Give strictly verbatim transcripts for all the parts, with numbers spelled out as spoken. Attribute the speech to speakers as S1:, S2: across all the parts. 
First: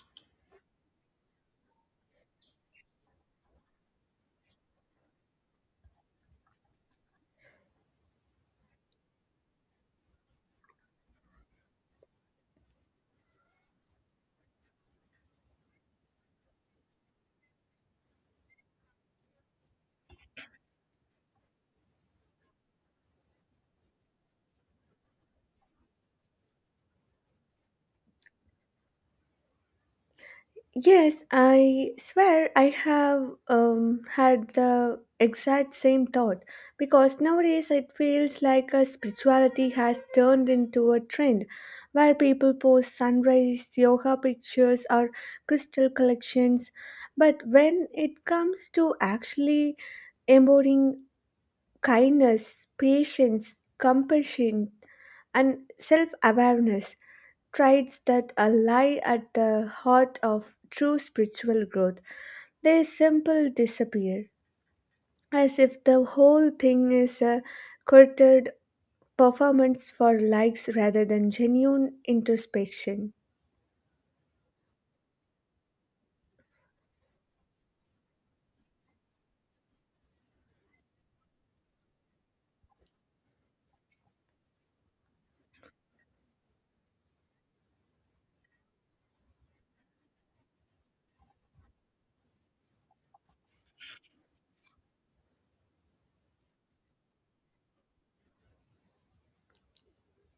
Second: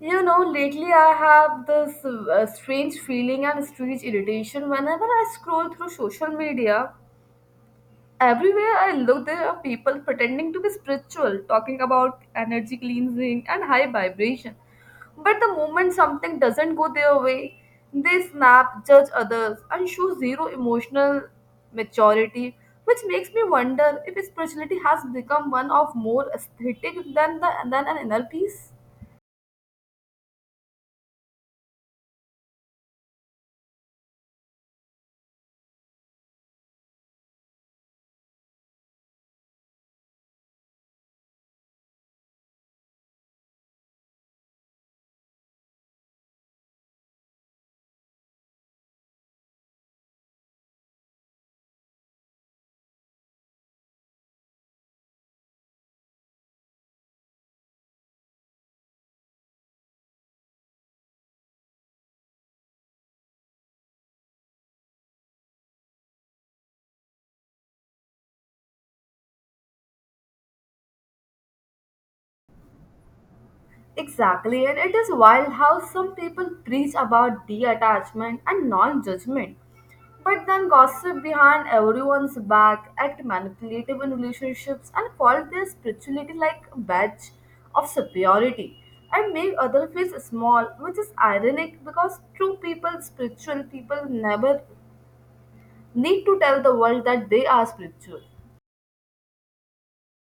S1: You know, lately I have this uh, strange feeling and strange irritation whenever I scroll through social media. Everywhere I look, there are people pretending to be spiritual, talking about energy cleansing and high vibration. But the moment something doesn't go their way, they snap, judge others, and show zero emotional maturity, which makes me wonder if spirituality has become one of more aesthetic than, the, than an inner peace.
S2: Yes, I swear I have um, had the exact same thought because nowadays it feels like a spirituality has turned into a trend where people post sunrise yoga pictures or crystal collections. But when it comes to actually embodying kindness, patience, compassion, and self awareness traits that lie at the heart of true spiritual growth. They simply disappear, as if the whole thing is a curated performance for likes rather than genuine introspection.
S1: Exactly, and it is wild how some people preach about detachment and non judgment, but then gossip behind everyone's back, act manipulative in relationships, and call their spirituality like a badge of superiority and make other feel small, which is ironic because true people, spiritual people, never need to tell the world that they are spiritual.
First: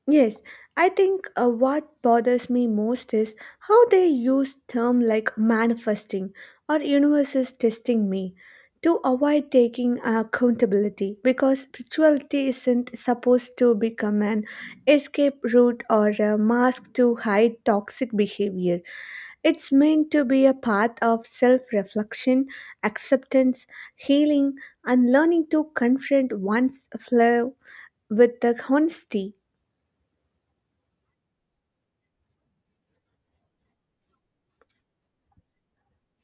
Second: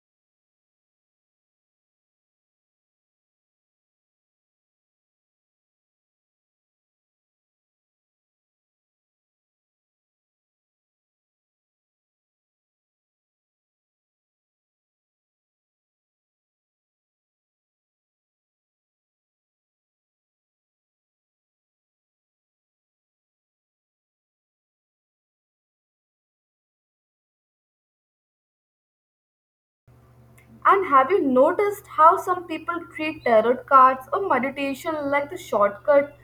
S2: Yes, I think uh, what bothers me most is how they use term like manifesting or universe is testing me to avoid taking accountability because spirituality isn't supposed to become an escape route or a mask to hide toxic behavior. It's meant to be a path of self-reflection, acceptance, healing, and learning to confront one's flaw with the honesty.
S1: And have you noticed how some people treat tarot cards or meditation like the shortcut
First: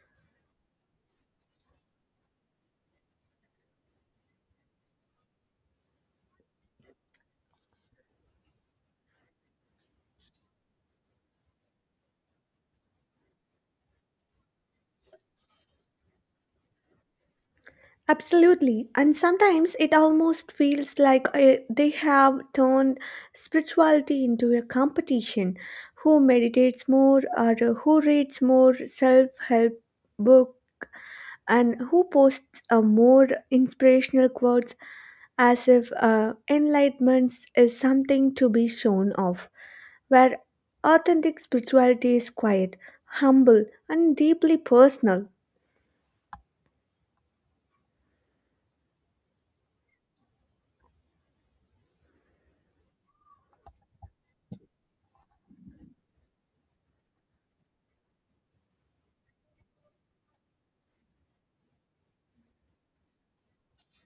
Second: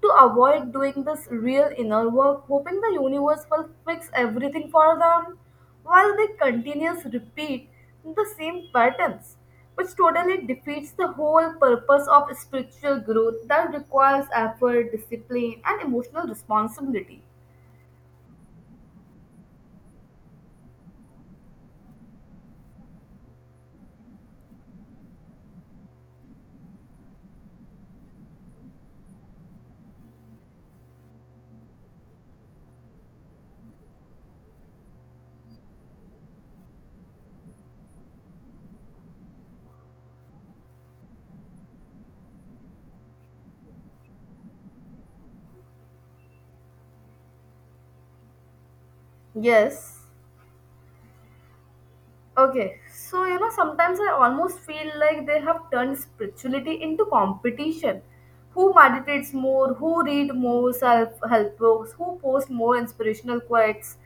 S1: to avoid doing this real inner work, hoping the universe will fix everything for them, while they continuously repeat the same patterns, which totally defeats the whole purpose of spiritual growth that requires effort, discipline, and emotional responsibility.
S2: Absolutely. And sometimes it almost feels like uh, they have turned spirituality into a competition. Who meditates more, or who reads more self help book, and who posts uh, more inspirational quotes as if uh, enlightenment is something to be shown off. Where authentic spirituality is quiet, humble, and deeply personal.
S1: Yes. Okay, so you know, sometimes I almost feel like they have turned spirituality into competition. Who meditates more, who read more self help books, who posts more inspirational quotes,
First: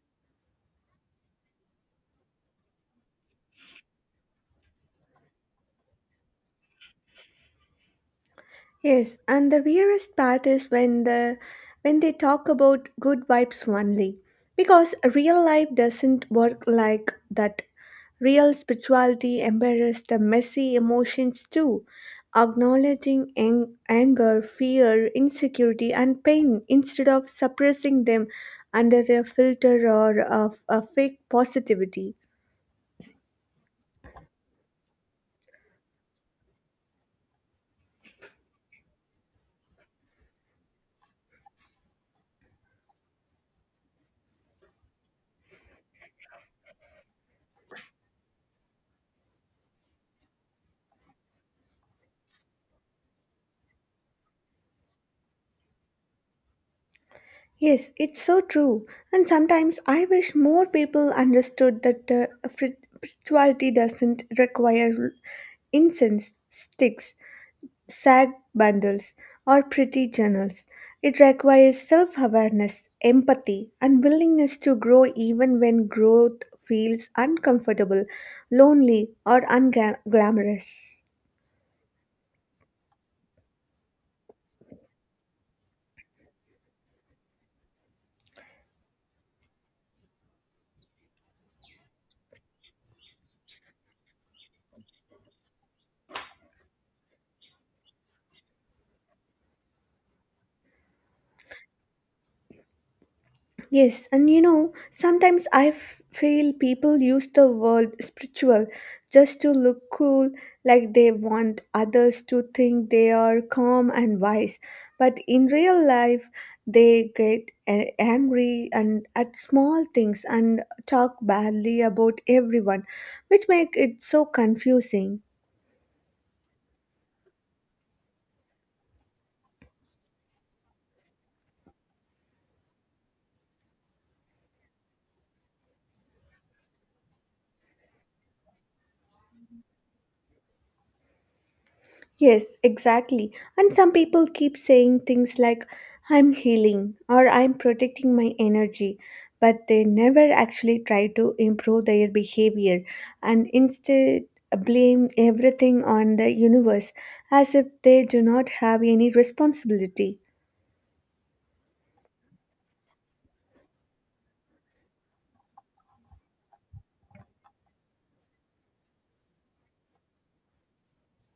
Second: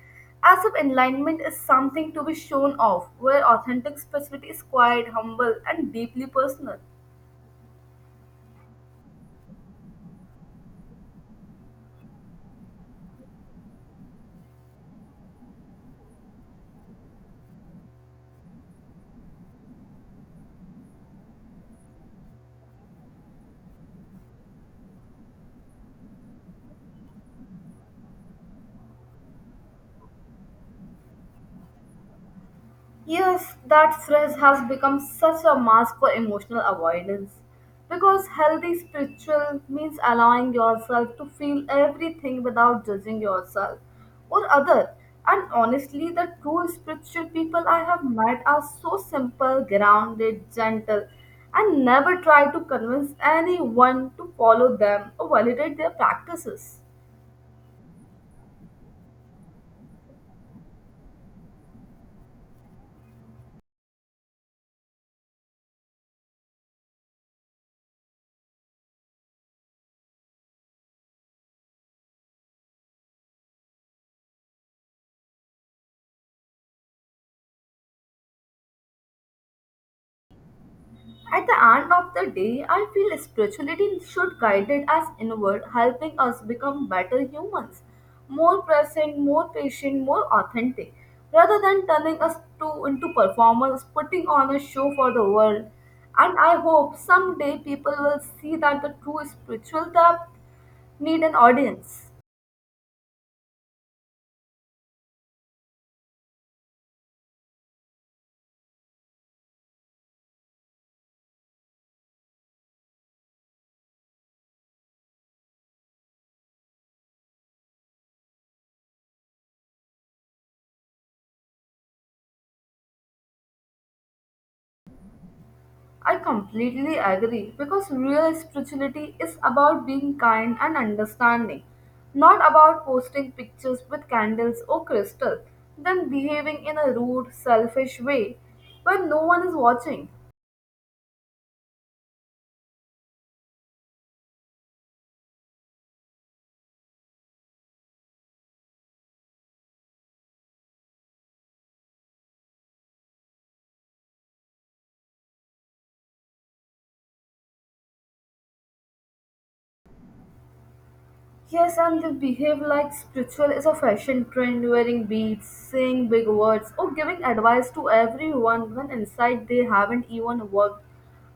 S1: as if enlightenment is something to be shown off, where authentic spirituality is quiet, humble, and deeply personal.
S2: Yes, and the weirdest part is when the when they talk about good vibes only, because real life doesn't work like that. Real spirituality embraces the messy emotions too, acknowledging ang- anger, fear, insecurity, and pain instead of suppressing them under a filter or of a fake positivity.
S1: Yes, that stress has become such a mask for emotional avoidance. Because healthy spiritual means allowing yourself to feel everything without judging yourself or other. And honestly, the true spiritual people I have met are so simple, grounded, gentle, and never try to convince anyone to follow them or validate their practices.
S2: Yes, it's so true. And sometimes I wish more people understood that uh, fri- spirituality doesn't require incense sticks, sad bundles, or pretty journals. It requires self awareness, empathy, and willingness to grow even when growth feels uncomfortable, lonely, or unglamorous.
S1: At the end of the day, I feel spirituality should guide us inward, helping us become better humans, more present, more patient, more authentic, rather than turning us to into performers, putting on a show for the world. And I hope someday people will see that the true spiritual depth need an audience.
S2: Yes, and you know, sometimes I f- feel people use the word spiritual just to look cool, like they want others to think they are calm and wise. But in real life, they get a- angry and at small things and talk badly about everyone, which make it so confusing.
S1: I completely agree because real spirituality is about being kind and understanding, not about posting pictures with candles or crystal, then behaving in a rude, selfish way when no one is watching.
S2: Yes, exactly. And some people keep saying things like, I'm healing or I'm protecting my energy, but they never actually try to improve their behavior and instead blame everything on the universe as if they do not have any responsibility.
S1: Yes, and they behave like spiritual is a fashion trend, wearing beads, saying big words, or giving advice to everyone when inside they haven't even worked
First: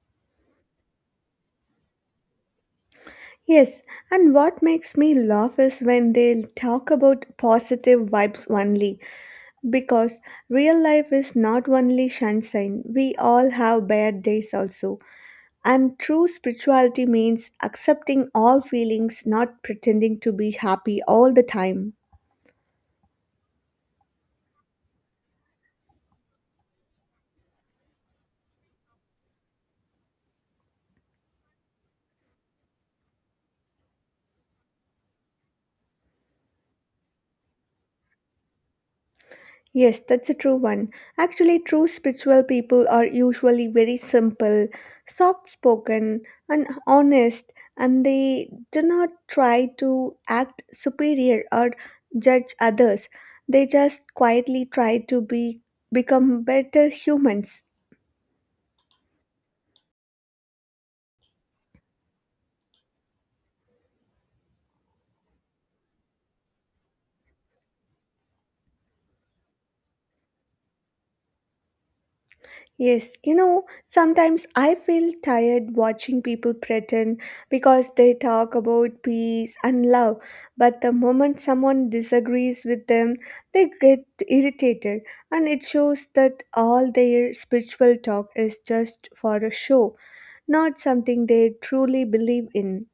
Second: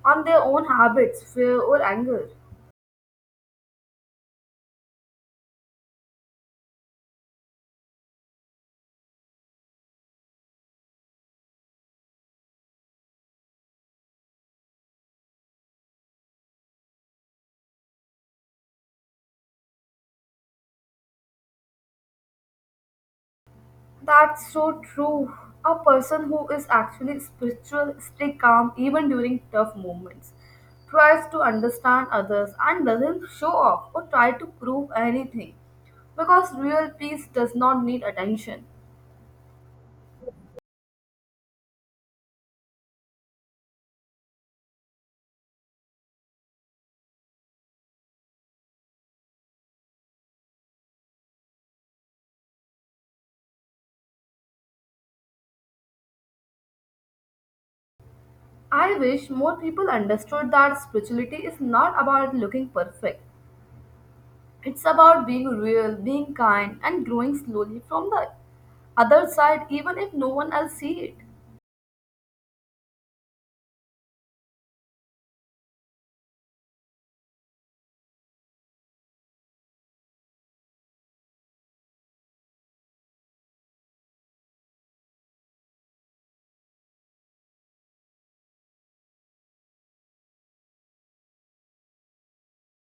S1: on their own habits, fear, or anger.
S2: Yes, and what makes me laugh is when they talk about positive vibes only, because real life is not only sunshine, we all have bad days also. And true spirituality means accepting all feelings, not pretending to be happy all the time.
S1: That's so true. A person who is actually spiritual stay calm even during tough moments, tries to understand others and doesn't show off or try to prove anything because real peace does not need attention.
S2: Yes, that's a true one. Actually, true spiritual people are usually very simple, soft spoken, and honest, and they do not try to act superior or judge others. They just quietly try to be become better humans.
S1: I wish more people understood that spirituality is not about looking perfect. It's about being real, being kind and growing slowly from the other side even if no one else see it.
S2: Yes, you know, sometimes I feel tired watching people pretend because they talk about peace and love, but the moment someone disagrees with them, they get irritated, and it shows that all their spiritual talk is just for a show, not something they truly believe in.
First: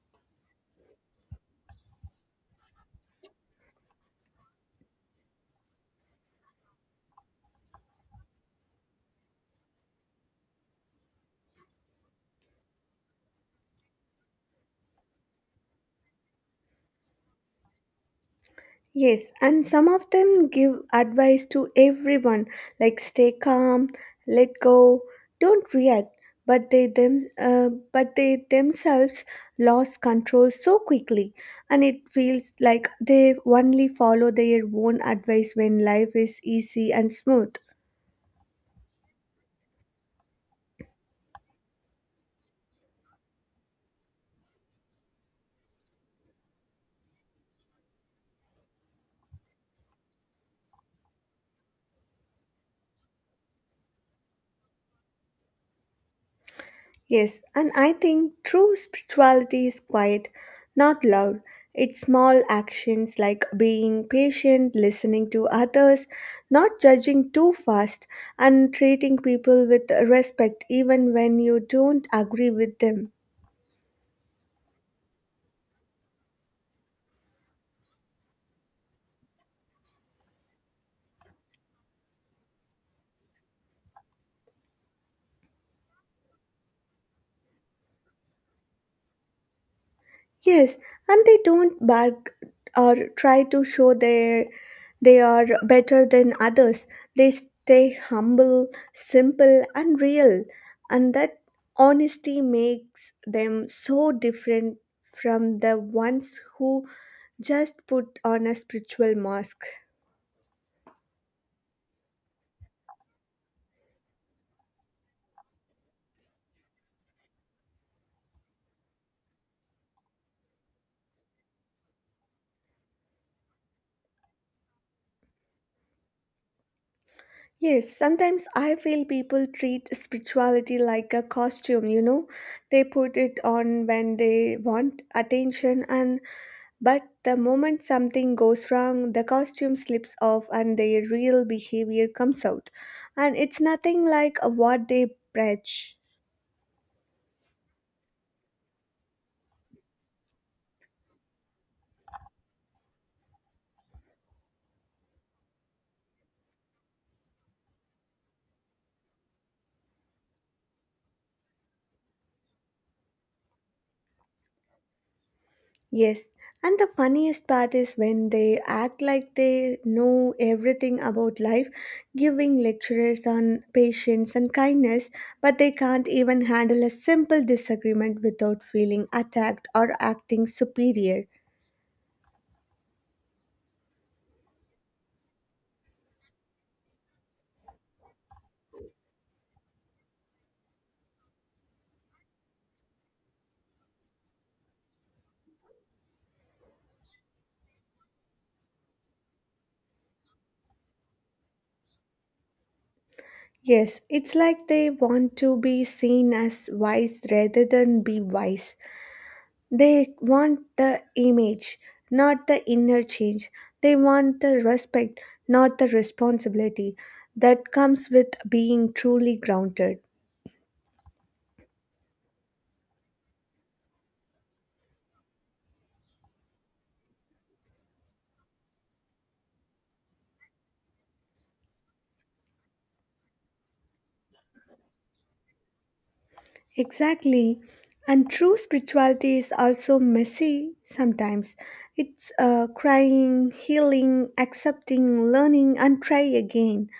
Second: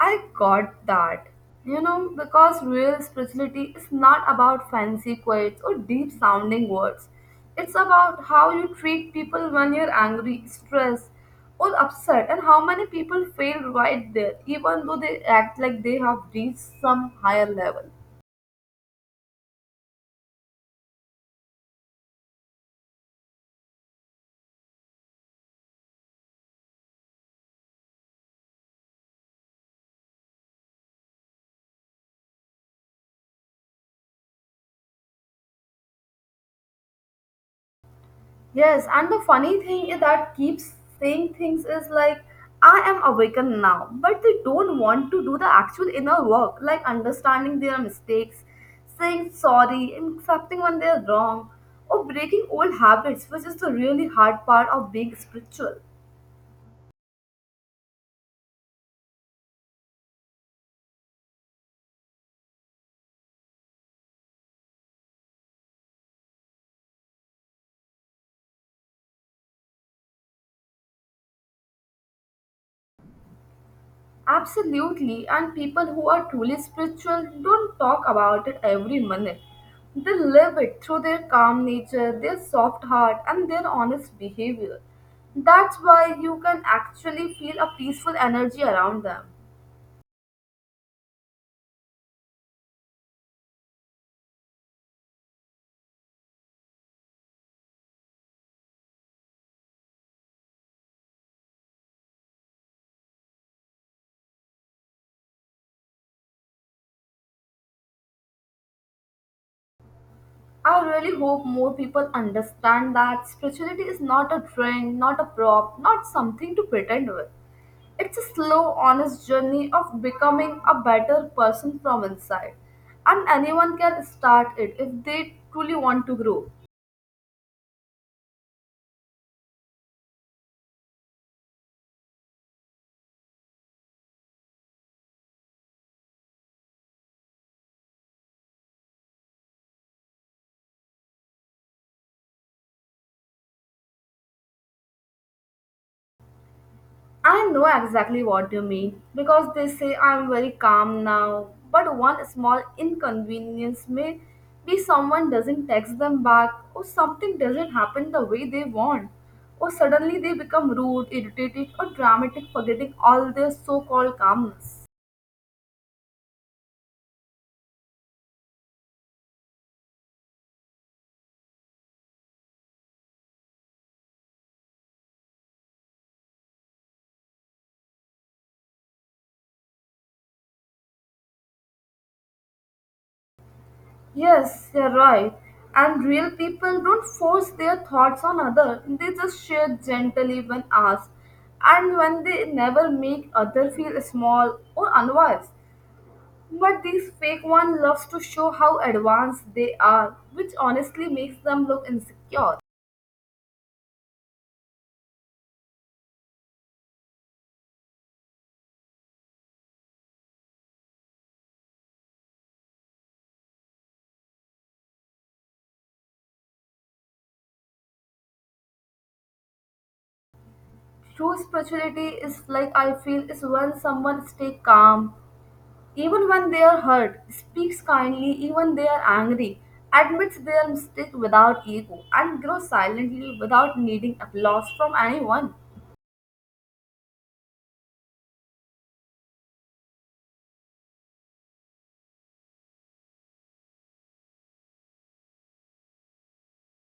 S1: I got that. You know, because real spirituality is not about fancy quotes or deep sounding words. It's about how you treat people when you're angry, stressed, or upset, and how many people fail right there, even though they act like they have reached some higher level.
S2: Yes, and some of them give advice to everyone like stay calm, let go, don't react, but they them uh, but they themselves lost control so quickly, and it feels like they only follow their own advice when life is easy and smooth.
S1: Yes, and the funny thing is that keeps saying things is like, I am awakened now, but they don't want to do the actual inner work, like understanding their mistakes, saying sorry, and accepting when they're wrong, or breaking old habits, which is the really hard part of being spiritual.
S2: Yes, and I think true spirituality is quiet, not loud. It's small actions like being patient, listening to others, not judging too fast, and treating people with respect even when you don't agree with them.
S1: Absolutely, and people who are truly spiritual don't talk about it every minute. They live it through their calm nature, their soft heart, and their honest behavior. That's why you can actually feel a peaceful energy around them.
S2: Yes, and they don't bark or try to show their they are better than others. They stay humble, simple, and real, and that honesty makes them so different from the ones who just put on a spiritual mask.
S1: I really hope more people understand that spirituality is not a trend, not a prop, not something to pretend with. It's a slow, honest journey of becoming a better person from inside. And anyone can start it if they truly want to grow.
S2: Yes, sometimes I feel people treat spirituality like a costume, you know. They put it on when they want attention and But the moment something goes wrong, the costume slips off and their real behavior comes out. And it's nothing like what they preach.
S1: I know exactly what you mean because they say I'm very calm now, but one small inconvenience may be someone doesn't text them back, or something doesn't happen the way they want, or suddenly they become rude, irritated, or dramatic, forgetting all their so called calmness.
S2: Yes, and the funniest part is when they act like they know everything about life, giving lectures on patience and kindness, but they can't even handle a simple disagreement without feeling attacked or acting superior.
S1: Yes, you're right. And real people don't force their thoughts on others. They just share gently when asked. And when they never make other feel small or unwise. But these fake ones love to show how advanced they are, which honestly makes them look insecure.
S2: Yes, it's like they want to be seen as wise rather than be wise. They want the image, not the inner change. They want the respect, not the responsibility that comes with being truly grounded.
S1: True spirituality is like I feel is when someone stay calm, even when they are hurt, speaks kindly even they are angry, admits their mistake without ego, and grows silently without needing applause from anyone.
S2: Exactly. And true spirituality is also messy sometimes. It's uh, crying, healing, accepting, learning, and try again.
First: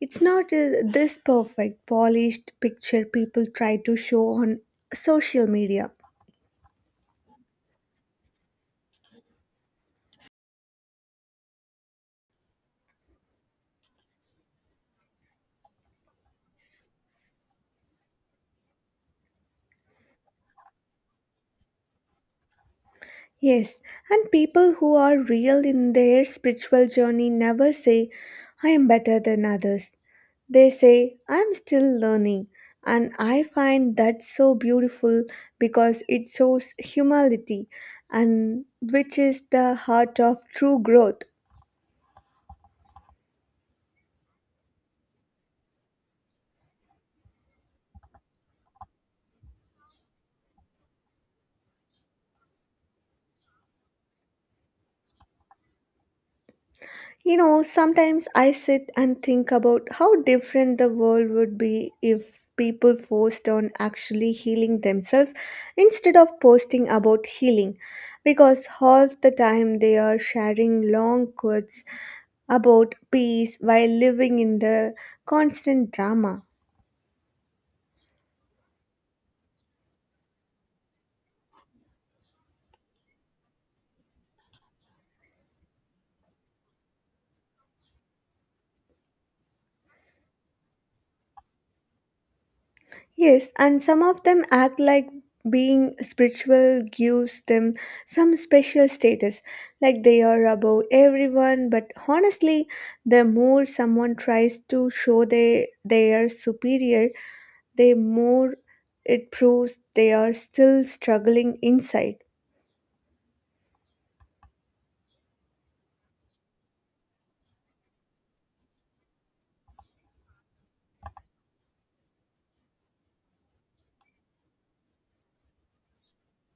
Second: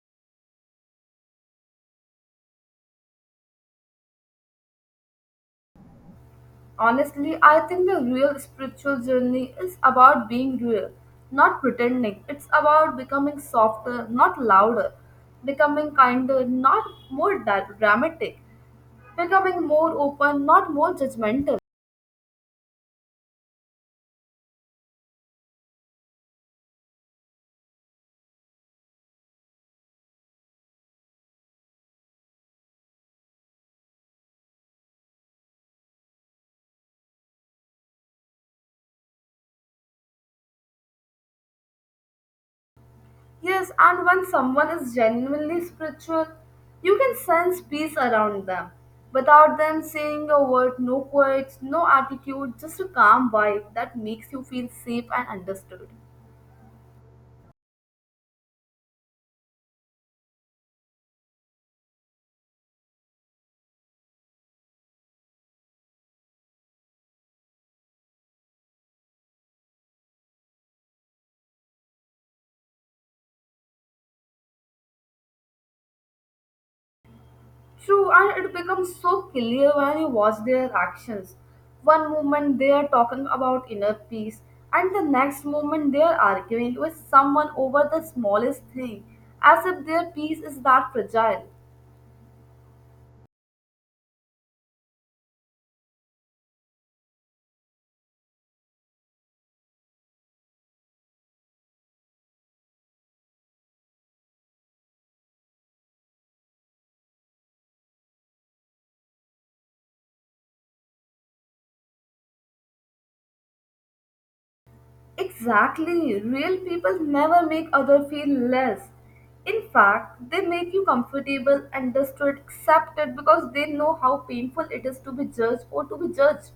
S2: It's not uh, this perfect, polished picture people try to show on social media.
S1: Honestly, I think the real spiritual journey is about being real, not pretending. It's about becoming softer, not louder, becoming kinder, not more da- dramatic, becoming more open, not more judgmental.
S2: Yes, and people who are real in their spiritual journey never say, I am better than others. They say, I am still learning. And I find that so beautiful because it shows humility, and which is the heart of true growth.
S1: Yes, and when someone is genuinely spiritual, you can sense peace around them. Without them saying a word, no quotes, no attitude, just a calm vibe that makes you feel safe and understood.
S2: You know, sometimes I sit and think about how different the world would be if people forced on actually healing themselves instead of posting about healing because half the time they are sharing long quotes about peace while living in the constant drama.
S1: True, and it becomes so clear when you watch their actions. One moment they are talking about inner peace, and the next moment they are arguing with someone over the smallest thing, as if their peace is that fragile.
S2: Yes, and some of them act like being spiritual gives them some special status, like they are above everyone. But honestly, the more someone tries to show they, they are superior, the more it proves they are still struggling inside.
S1: Exactly, real people never make other feel less. In fact, they make you comfortable, understood, accepted because they know how painful it is to be judged or to be judged.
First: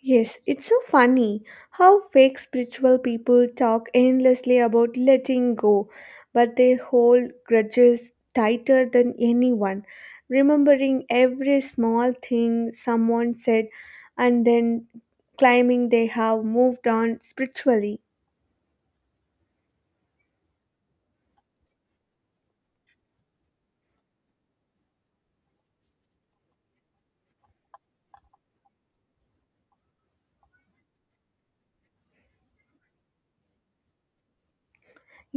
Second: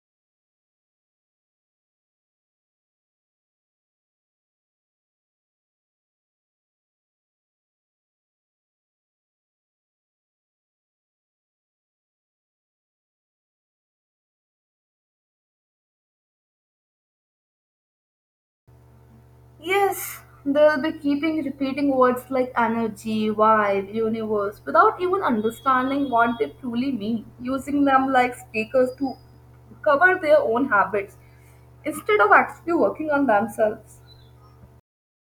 S2: Yes, it's so funny how fake spiritual people talk endlessly about letting go, but they hold grudges tighter than anyone, remembering every small thing someone said and then claiming they have moved on spiritually.
S1: Yes, they'll be keeping repeating words like energy, vibe, universe without even understanding what they truly mean, using them like stickers to cover their own habits instead of actually working on themselves.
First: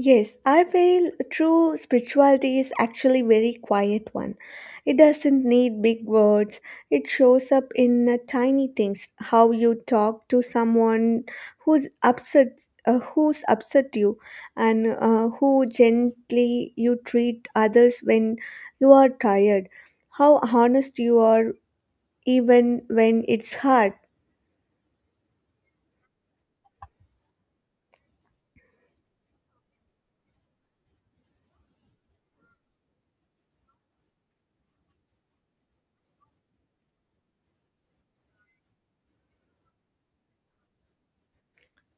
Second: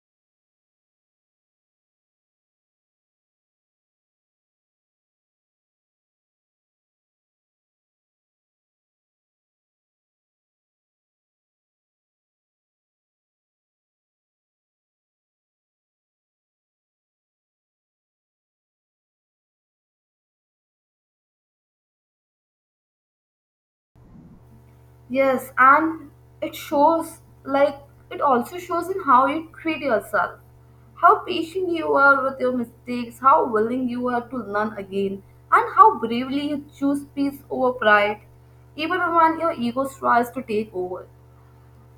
S2: Yes, I feel true spirituality is actually very quiet one. It doesn't need big words. It shows up in uh, tiny things, how you talk to someone who's upset uh, who's upset you and uh, who gently you treat others when you are tired, how honest you are even when it's hard.
S1: Yes, and it shows like it also shows in how you treat yourself, how patient you are with your mistakes, how willing you are to learn again, and how bravely you choose peace over pride, even when your ego tries to take over.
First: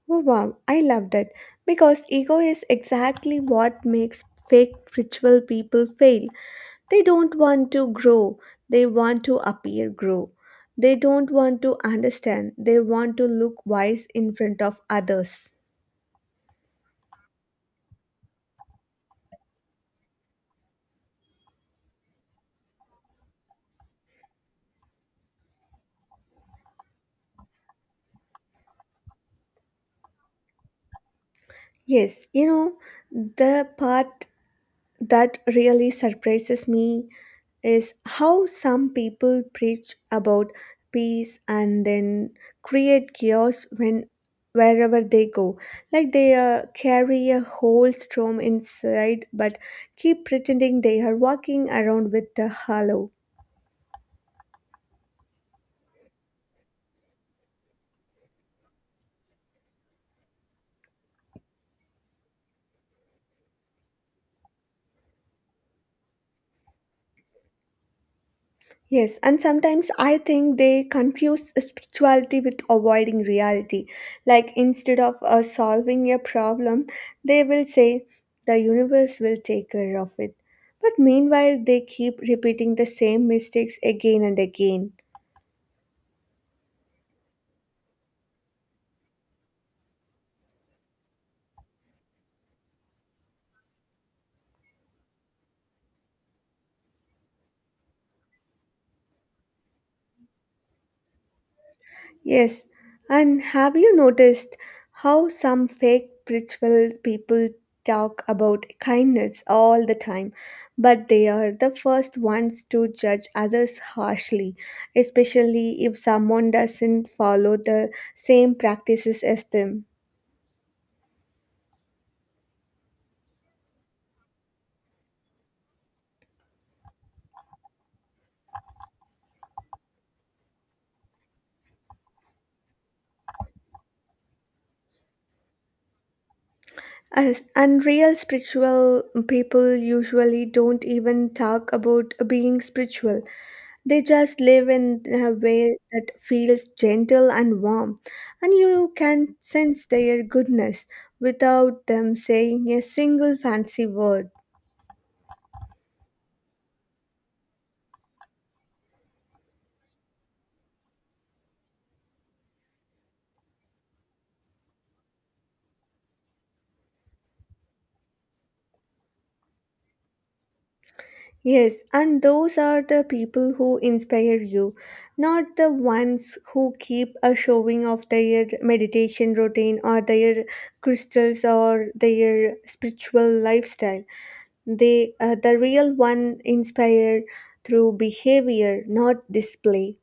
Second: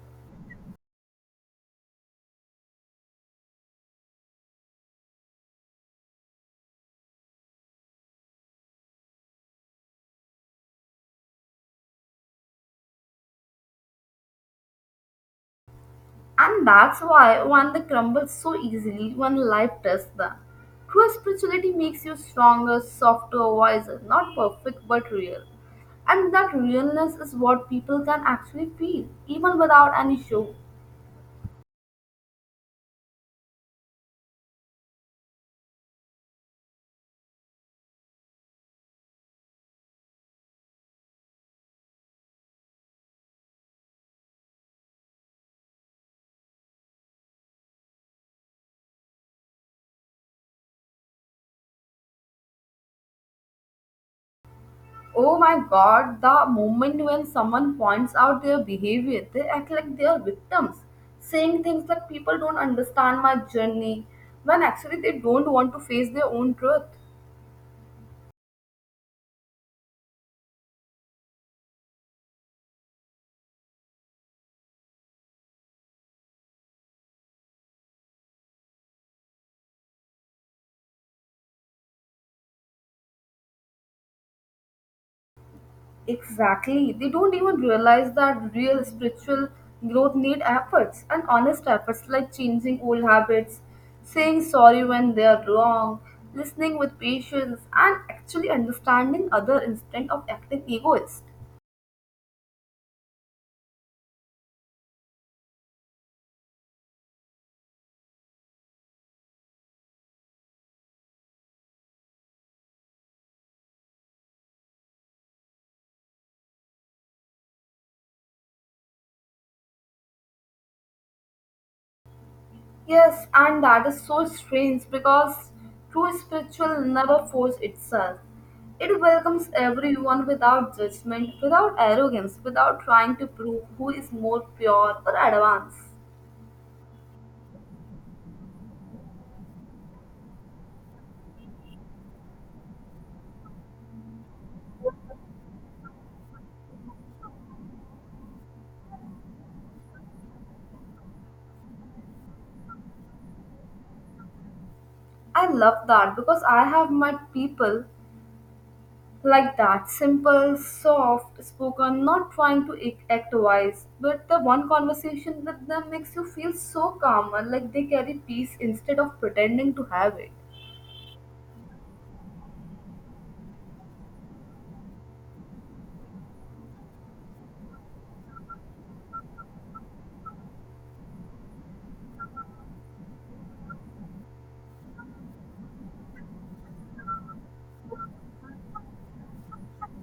S2: Oh, wow, I loved it because ego is exactly what makes fake ritual people fail. They don't want to grow, they want to appear grow. They don't want to understand, they want to look wise in front of others.
S1: And that's why one they crumble so easily when life tests them. True spirituality makes you stronger, softer, wiser, not perfect but real. And that realness is what people can actually feel, even without any show.
S2: Yes, you know, the part that really surprises me is how some people preach about peace and then create chaos when wherever they go, like they uh, carry a whole storm inside but keep pretending they are walking around with a halo.
S1: Oh my god, the moment when someone points out their behavior, they act like they are victims, saying things like people don't understand my journey, when actually they don't want to face their own truth.
S2: Yes, and sometimes I think they confuse spirituality with avoiding reality. Like instead of uh, solving a problem, they will say, the universe will take care of it. But meanwhile, they keep repeating the same mistakes again and again.
S1: Exactly. They don't even realize that real spiritual growth need efforts and honest efforts like changing old habits, saying sorry when they are wrong, listening with patience, and actually understanding other instead of acting egoist.
S2: Yes, and have you noticed how some fake spiritual people talk about kindness all the time, but they are the first ones to judge others harshly, especially if someone doesn't follow the same practices as them?
S1: Yes, and that is so strange because true spiritual never force itself. It welcomes everyone without judgment, without arrogance, without trying to prove who is more pure or advanced.
S2: As unreal spiritual people usually don't even talk about being spiritual. They just live in a way that feels gentle and warm, and you can sense their goodness without them saying a single fancy word.
S1: I love that because I have met people like that simple, soft spoken, not trying to ac- act wise, but the one conversation with them makes you feel so calm and like they carry peace instead of pretending to have it.
S2: Yes, and those are the people who inspire you, not the ones who keep a showing of their meditation routine or their crystals or their spiritual lifestyle. They, uh, the real one, inspire through behavior, not display.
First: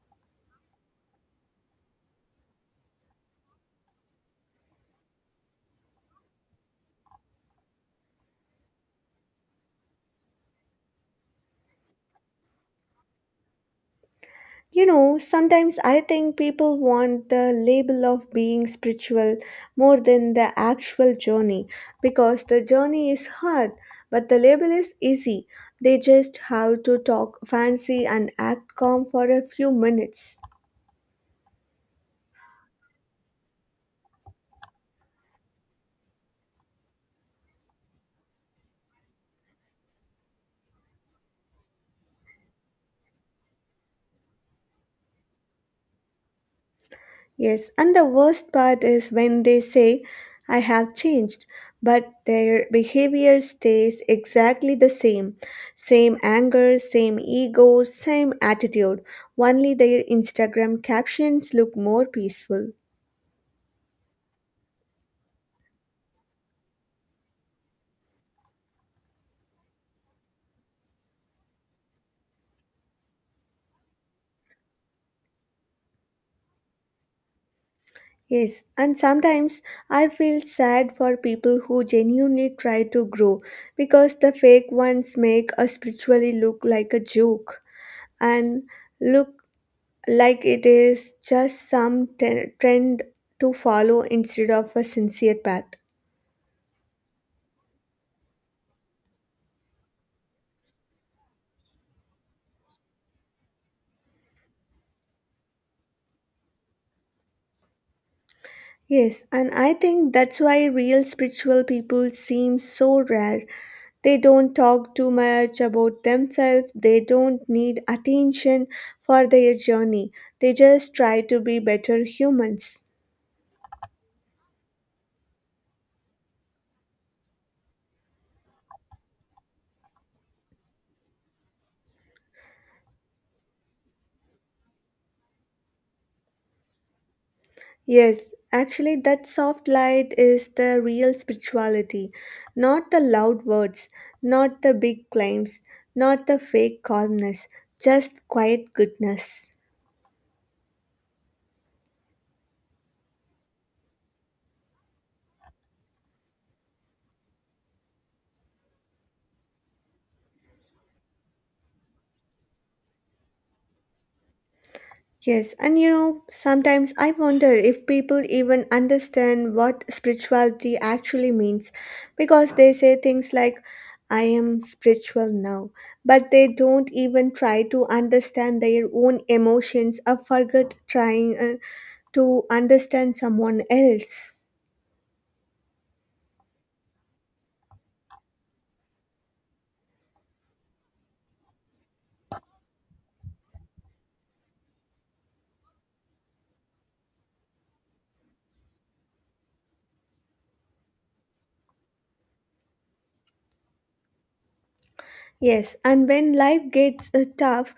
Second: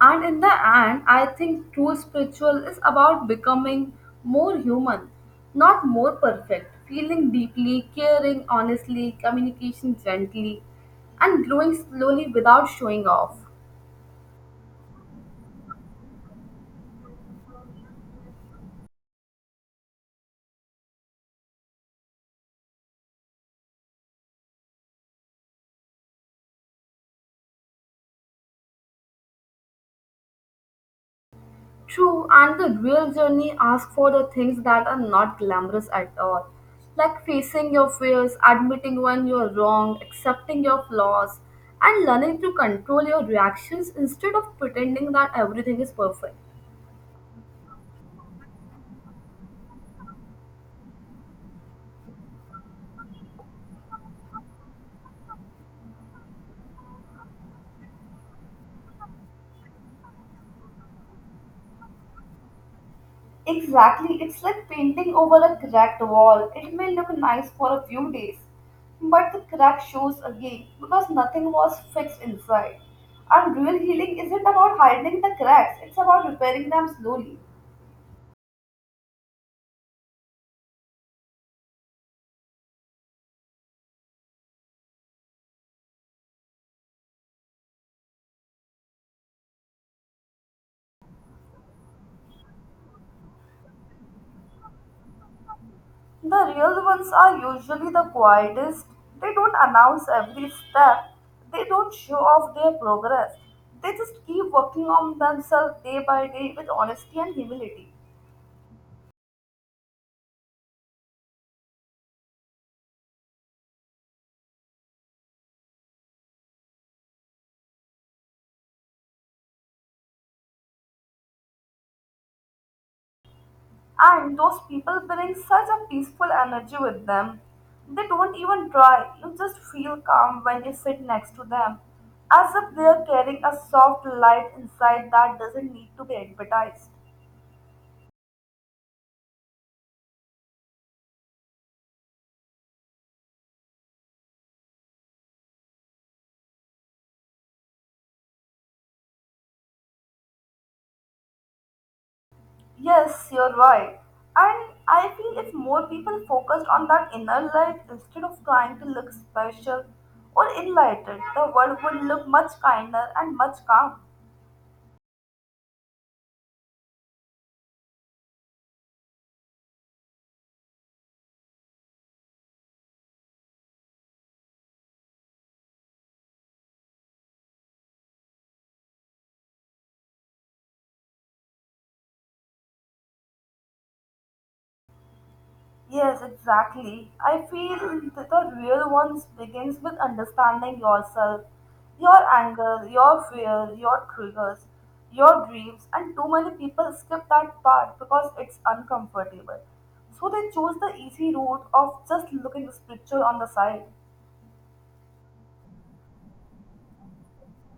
S1: And in the end, I think true spiritual is about becoming more human, not more perfect, feeling deeply, caring honestly, communication gently, and growing slowly without showing off.
S2: You know, sometimes I think people want the label of being spiritual more than the actual journey because the journey is hard, but the label is easy. They just have to talk fancy and act calm for a few minutes.
S1: True, and the real journey asks for the things that are not glamorous at all, like facing your fears, admitting when you're wrong, accepting your flaws, and learning to control your reactions instead of pretending that everything is perfect.
S2: Yes, and the worst part is when they say, I have changed, but their behavior stays exactly the same. Same anger, same ego, same attitude. Only their Instagram captions look more peaceful.
S1: Exactly, it's like painting over a cracked wall. It may look nice for a few days, but the crack shows again because nothing was fixed inside. And real healing isn't about hiding the cracks, it's about repairing them slowly.
S2: Yes, and sometimes I feel sad for people who genuinely try to grow because the fake ones make a spiritually look like a joke and look like it is just some ten- trend to follow instead of a sincere path.
S1: The real ones are usually the quietest. They don't announce every step. They don't show off their progress. They just keep working on themselves day by day with honesty and humility.
S2: Yes, and I think that's why real spiritual people seem so rare. They don't talk too much about themselves, they don't need attention for their journey. They just try to be better humans.
S1: And those people bring such a peaceful energy with them. They don't even try. You just feel calm when you sit next to them, as if they are carrying a soft light inside that doesn't need to be advertised.
S2: Yes, actually, that soft light is the real spirituality, not the loud words, not the big claims, not the fake calmness, just quiet goodness.
S1: Yes, you're right. And I feel if more people focused on that inner light instead of trying to look special or enlightened, the world would look much kinder and much calm.
S2: Yes, and you know, sometimes I wonder if people even understand what spirituality actually means because they say things like, I am spiritual now, but they don't even try to understand their own emotions or forget trying uh, to understand someone else.
S1: Yes, exactly. I feel that the real ones begins with understanding yourself, your anger, your fear, your triggers, your dreams, and too many people skip that part because it's uncomfortable. So they choose the easy route of just looking spiritual on the side.
S2: Yes, and when life gets uh, tough,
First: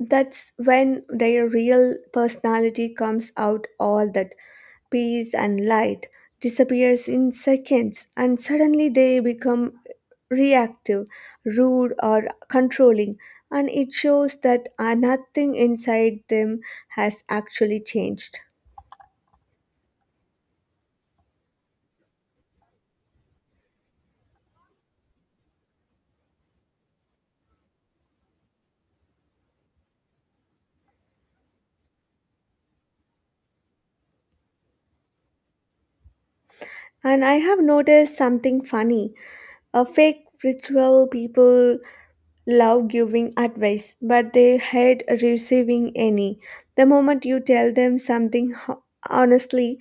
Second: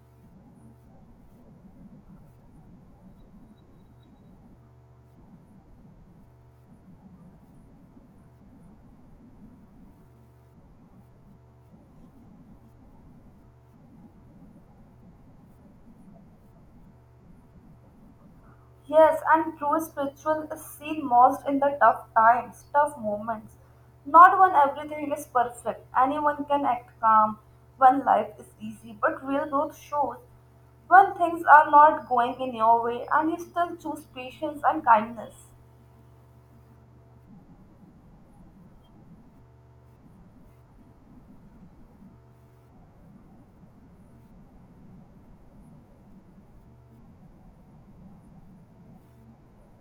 S2: that's when their real personality comes out. All that peace and light disappears in seconds, and suddenly they become reactive, rude or controlling, and it shows that uh, nothing inside them has actually changed.
S1: Yes, and true spiritual is seen most in the tough times, tough moments. Not when everything is perfect. Anyone can act calm when life is easy, but real growth shows when things are not going in your way and you still choose patience and kindness.
S2: And I have noticed something funny, a fake ritual people love giving advice but they hate receiving any. The moment you tell them something ho- honestly,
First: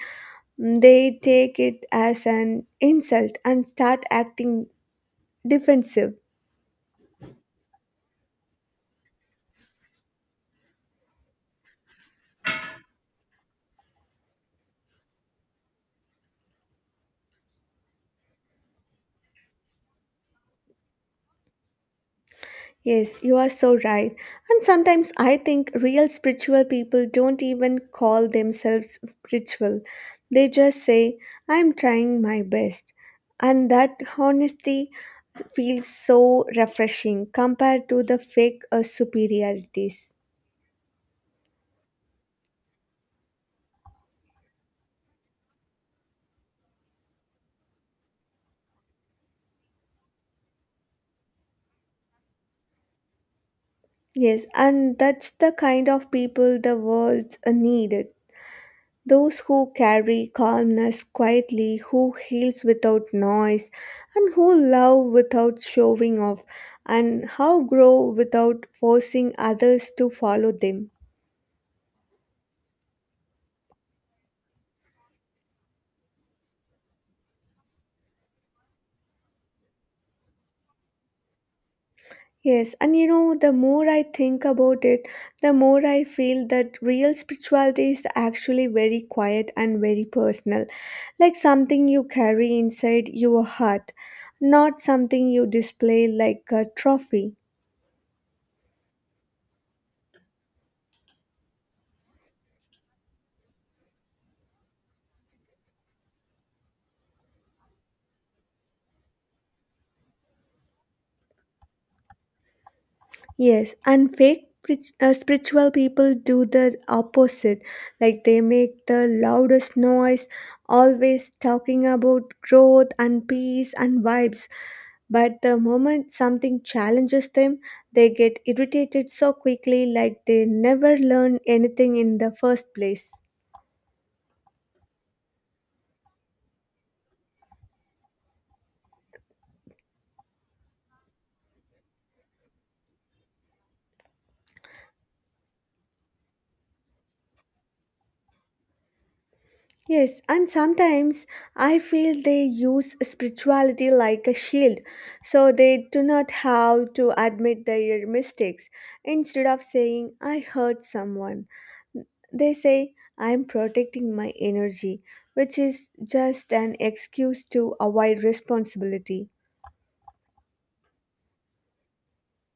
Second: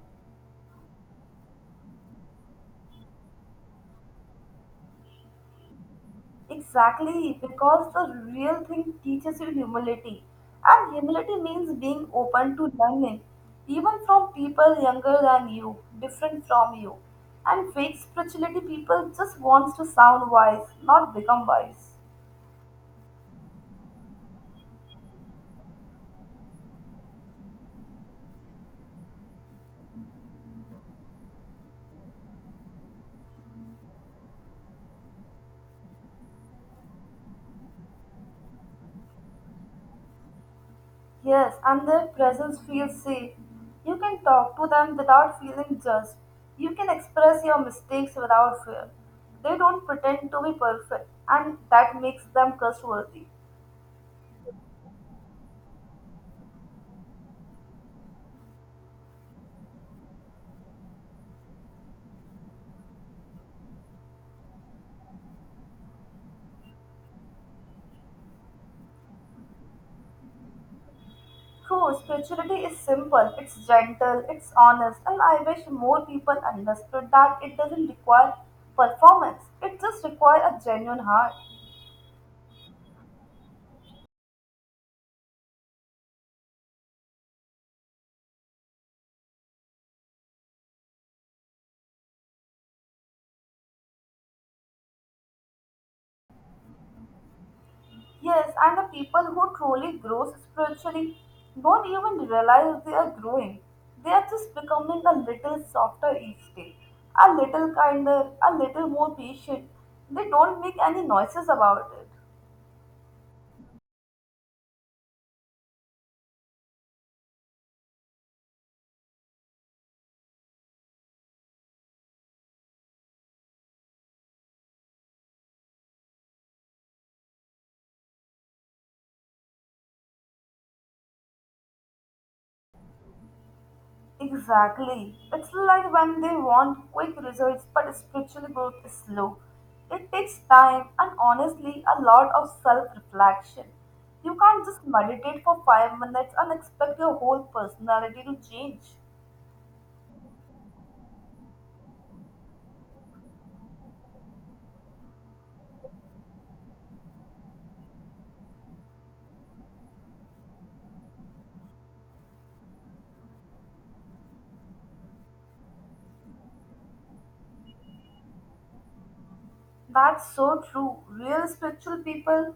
S2: they take it as an insult and start acting defensive.
S1: Exactly, because the real thing teaches you humility. And humility means being open to learning, even from people younger than you, different from you. And fake spirituality people just wants to sound wise, not become wise.
S2: Yes, you are so right. And sometimes I think real spiritual people don't even call themselves spiritual. They just say, I'm trying my best. And that honesty feels so refreshing compared to the fake uh, superiorities.
S1: Yes, and their presence feels safe. You can talk to them without feeling judged. You can express your mistakes without fear. They don't pretend to be perfect, and that makes them trustworthy.
S2: Yes, and that's the kind of people the world uh, needed. Those who carry calmness quietly, who heals without noise, and who love without showing off, and how grow without forcing others to follow them.
S1: True, spirituality is simple, it's gentle, it's honest, and I wish more people understood that it doesn't require performance, it just requires a genuine heart.
S2: Yes, and you know, the more I think about it, the more I feel that real spirituality is actually very quiet and very personal, like something you carry inside your heart, not something you display like a trophy.
S1: Yes, and the people who truly grow spiritually don't even realize they are growing. They are just becoming a little softer each day, a little kinder, a little more patient. They don't make any noises about it.
S2: Yes, and fake sprit- uh, spiritual people do the opposite. Like they make the loudest noise, always talking about growth and peace and vibes. But the moment something challenges them, they get irritated so quickly, like they never learn anything in the first place.
S1: Exactly. It's like when they want quick results, but spiritual growth is slow. It takes time and honestly a lot of self reflection. You can't just meditate for five minutes and expect your whole personality to change.
S2: Yes, and sometimes I feel they use spirituality like a shield, so they do not have to admit their mistakes. Instead of saying, "I hurt someone," they say, "I'm protecting my energy," which is just an excuse to avoid responsibility.
S1: That's so true. Real spiritual people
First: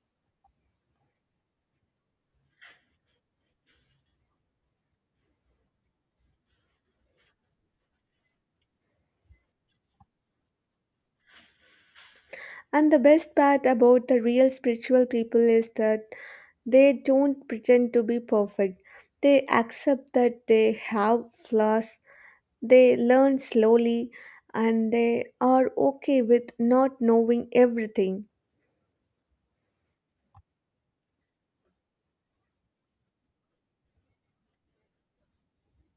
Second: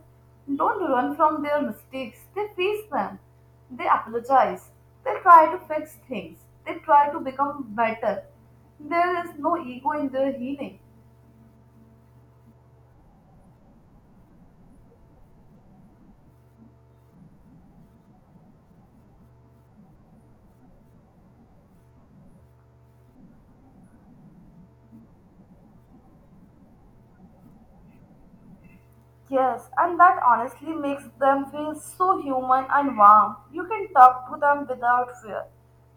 S1: don't run from their mistakes, they face them. They apologize. They try to fix things. They try to become better. There is no ego in their healing.
S2: And the best part about the real spiritual people is that they don't pretend to be perfect. They accept that they have flaws. They learn slowly, and they are okay with not knowing everything.
S1: Yes, and that honestly makes them feel so human and warm. You can talk to them without fear.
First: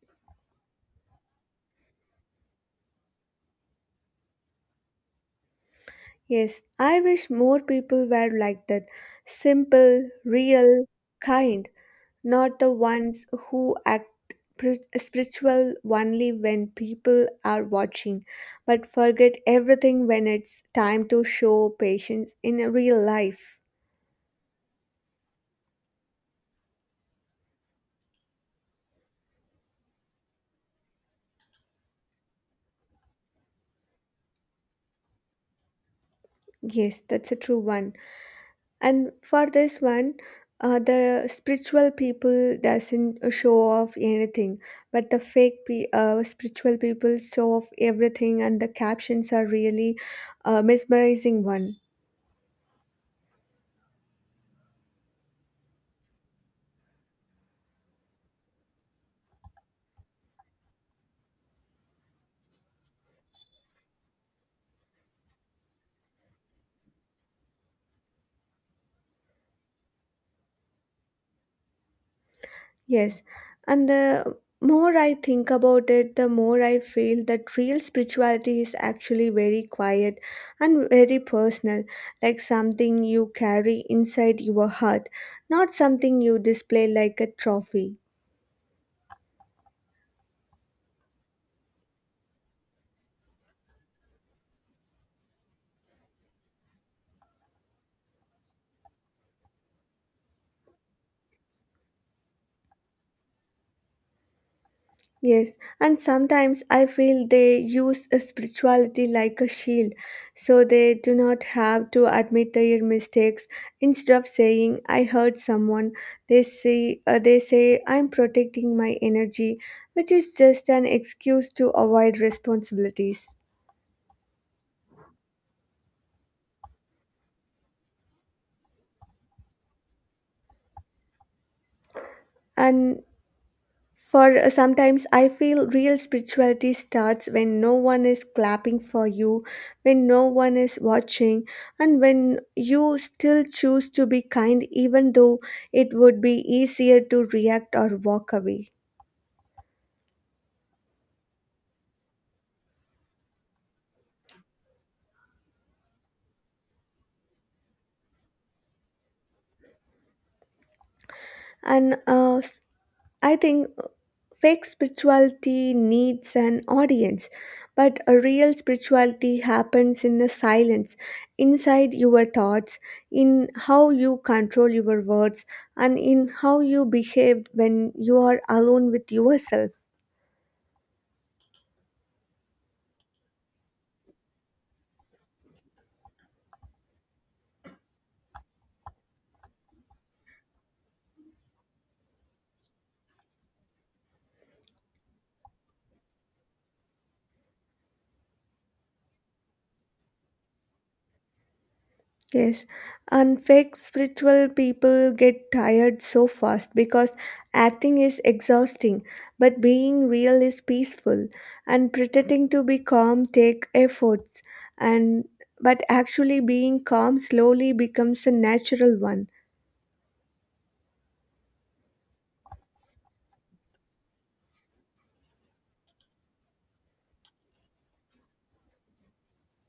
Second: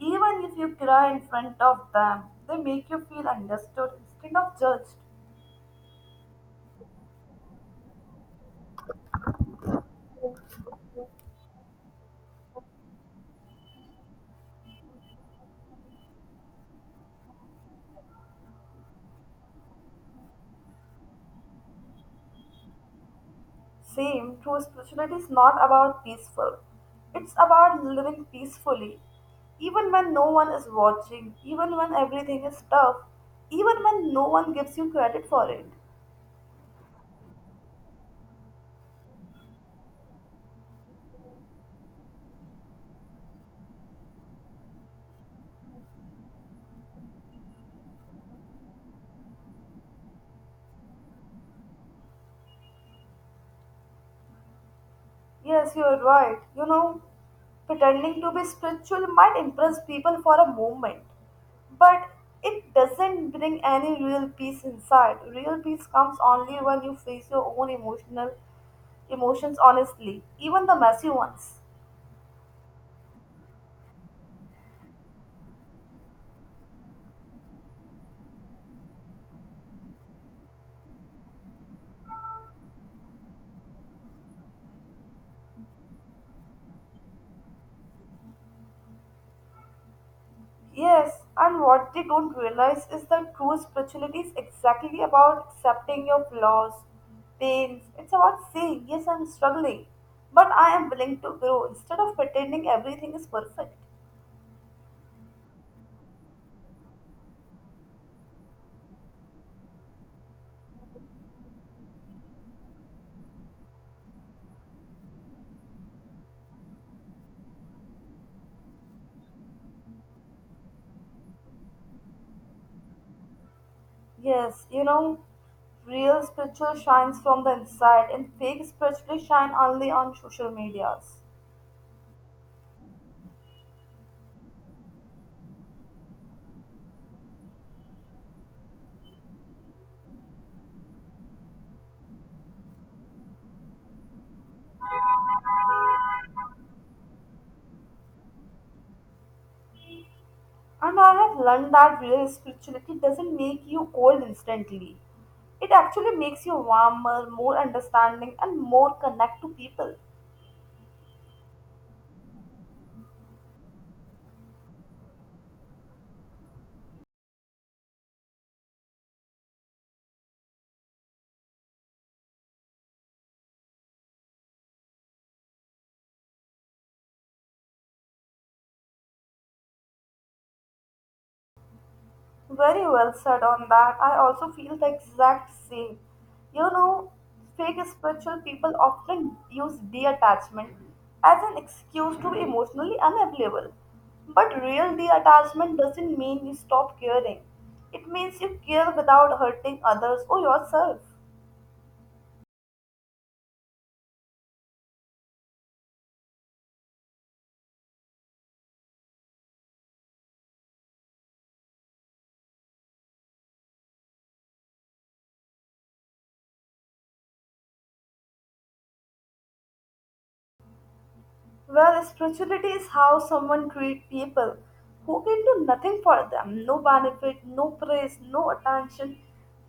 S1: Even if you cry in front of them, they make you feel understood instead of judged.
S2: Yes, I wish more people were like that, simple, real, kind, not the ones who act pri- spiritual only when people are watching, but forget everything when it's time to show patience in a real life.
S1: Same, true spirituality is not about peaceful. It's about living peacefully. Even when no one is watching, even when everything is tough, even when no one gives you credit for it.
S2: Yes, that's a true one. And for this one, uh, the spiritual people doesn't show off anything, but the fake pe- uh, spiritual people show off everything, and the captions are really uh, mesmerizing one.
S1: Yes, you are right. You know, pretending to be spiritual might impress people for a moment, but it doesn't bring any real peace inside. Real peace comes only when you face your own emotional emotions honestly, even the messy ones.
S2: Yes, and the more I think about it, the more I feel that real spirituality is actually very quiet and very personal, like something you carry inside your heart, not something you display like a trophy.
S1: Yes, and what they don't realize is that true spirituality is exactly about accepting your flaws, pains. It's about saying, yes, I'm struggling, but I am willing to grow instead of pretending everything is perfect.
S2: Yes, and sometimes I feel they use a spirituality like a shield, so they do not have to admit their mistakes. Instead of saying "I hurt someone," they say uh, they say "I'm protecting my energy," which is just an excuse to avoid responsibilities.
S1: Yes, you know, real spiritual shines from the inside, and fake spirituality shine only on social medias.
S2: And for uh, sometimes I feel real spirituality starts when no one is clapping for you, when no one is watching, and when you still choose to be kind, even though it would be easier to react or walk away.
S1: And I have learned that real spirituality doesn't make you cold instantly. It actually makes you warmer, more understanding, and more connect to people.
S2: And uh, I think fake spirituality needs an audience, but a real spirituality happens in the silence, inside your thoughts, in how you control your words, and in how you behave when you are alone with yourself.
S1: Very well said on that. I also feel the exact same. You know, fake spiritual people often use detachment as an excuse to be emotionally unavailable. But real detachment doesn't mean you stop caring. It means you care without hurting others or yourself.
S2: Yes, and fake spiritual people get tired so fast because acting is exhausting, but being real is peaceful, and pretending to be calm take efforts, and but actually being calm slowly becomes a natural one.
S1: Well, spirituality is how someone treats people who can do nothing for them no benefit, no praise, no attention,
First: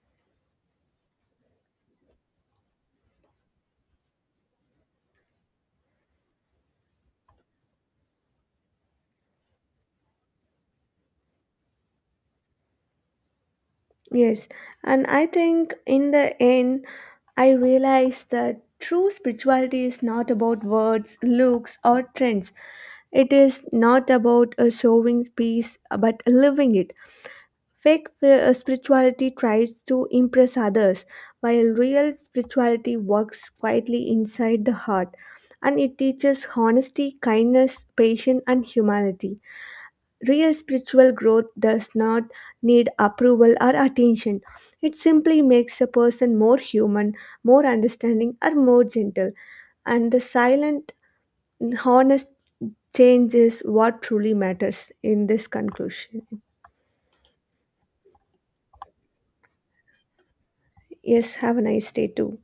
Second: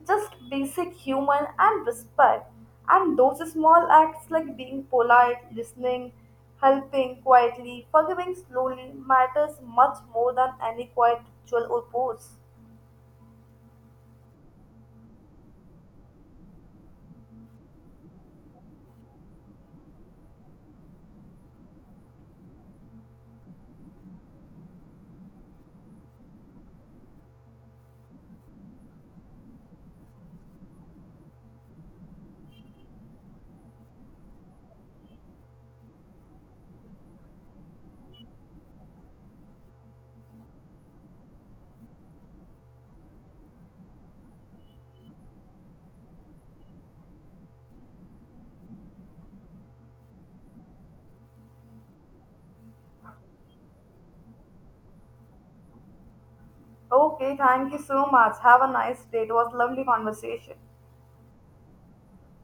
S1: just basic human and respect. And those small acts like being polite, listening, helping quietly, forgiving slowly matters much more than any quiet ritual or pose.
S2: Yes, and I think in the end, I realized that true spirituality is not about words, looks, or trends. It is not about uh, showing peace, but living it. Fake uh, spirituality tries to impress others, while real spirituality works quietly inside the heart, and it teaches honesty, kindness, patience, and humanity. Real spiritual growth does not need approval or attention. It simply makes a person more human, more understanding, or more gentle. And the silent, honest change is what truly matters in this conclusion.
S1: Okay, thank you so much. Have a nice day. It was lovely conversation.
S2: Yes, have a nice day too.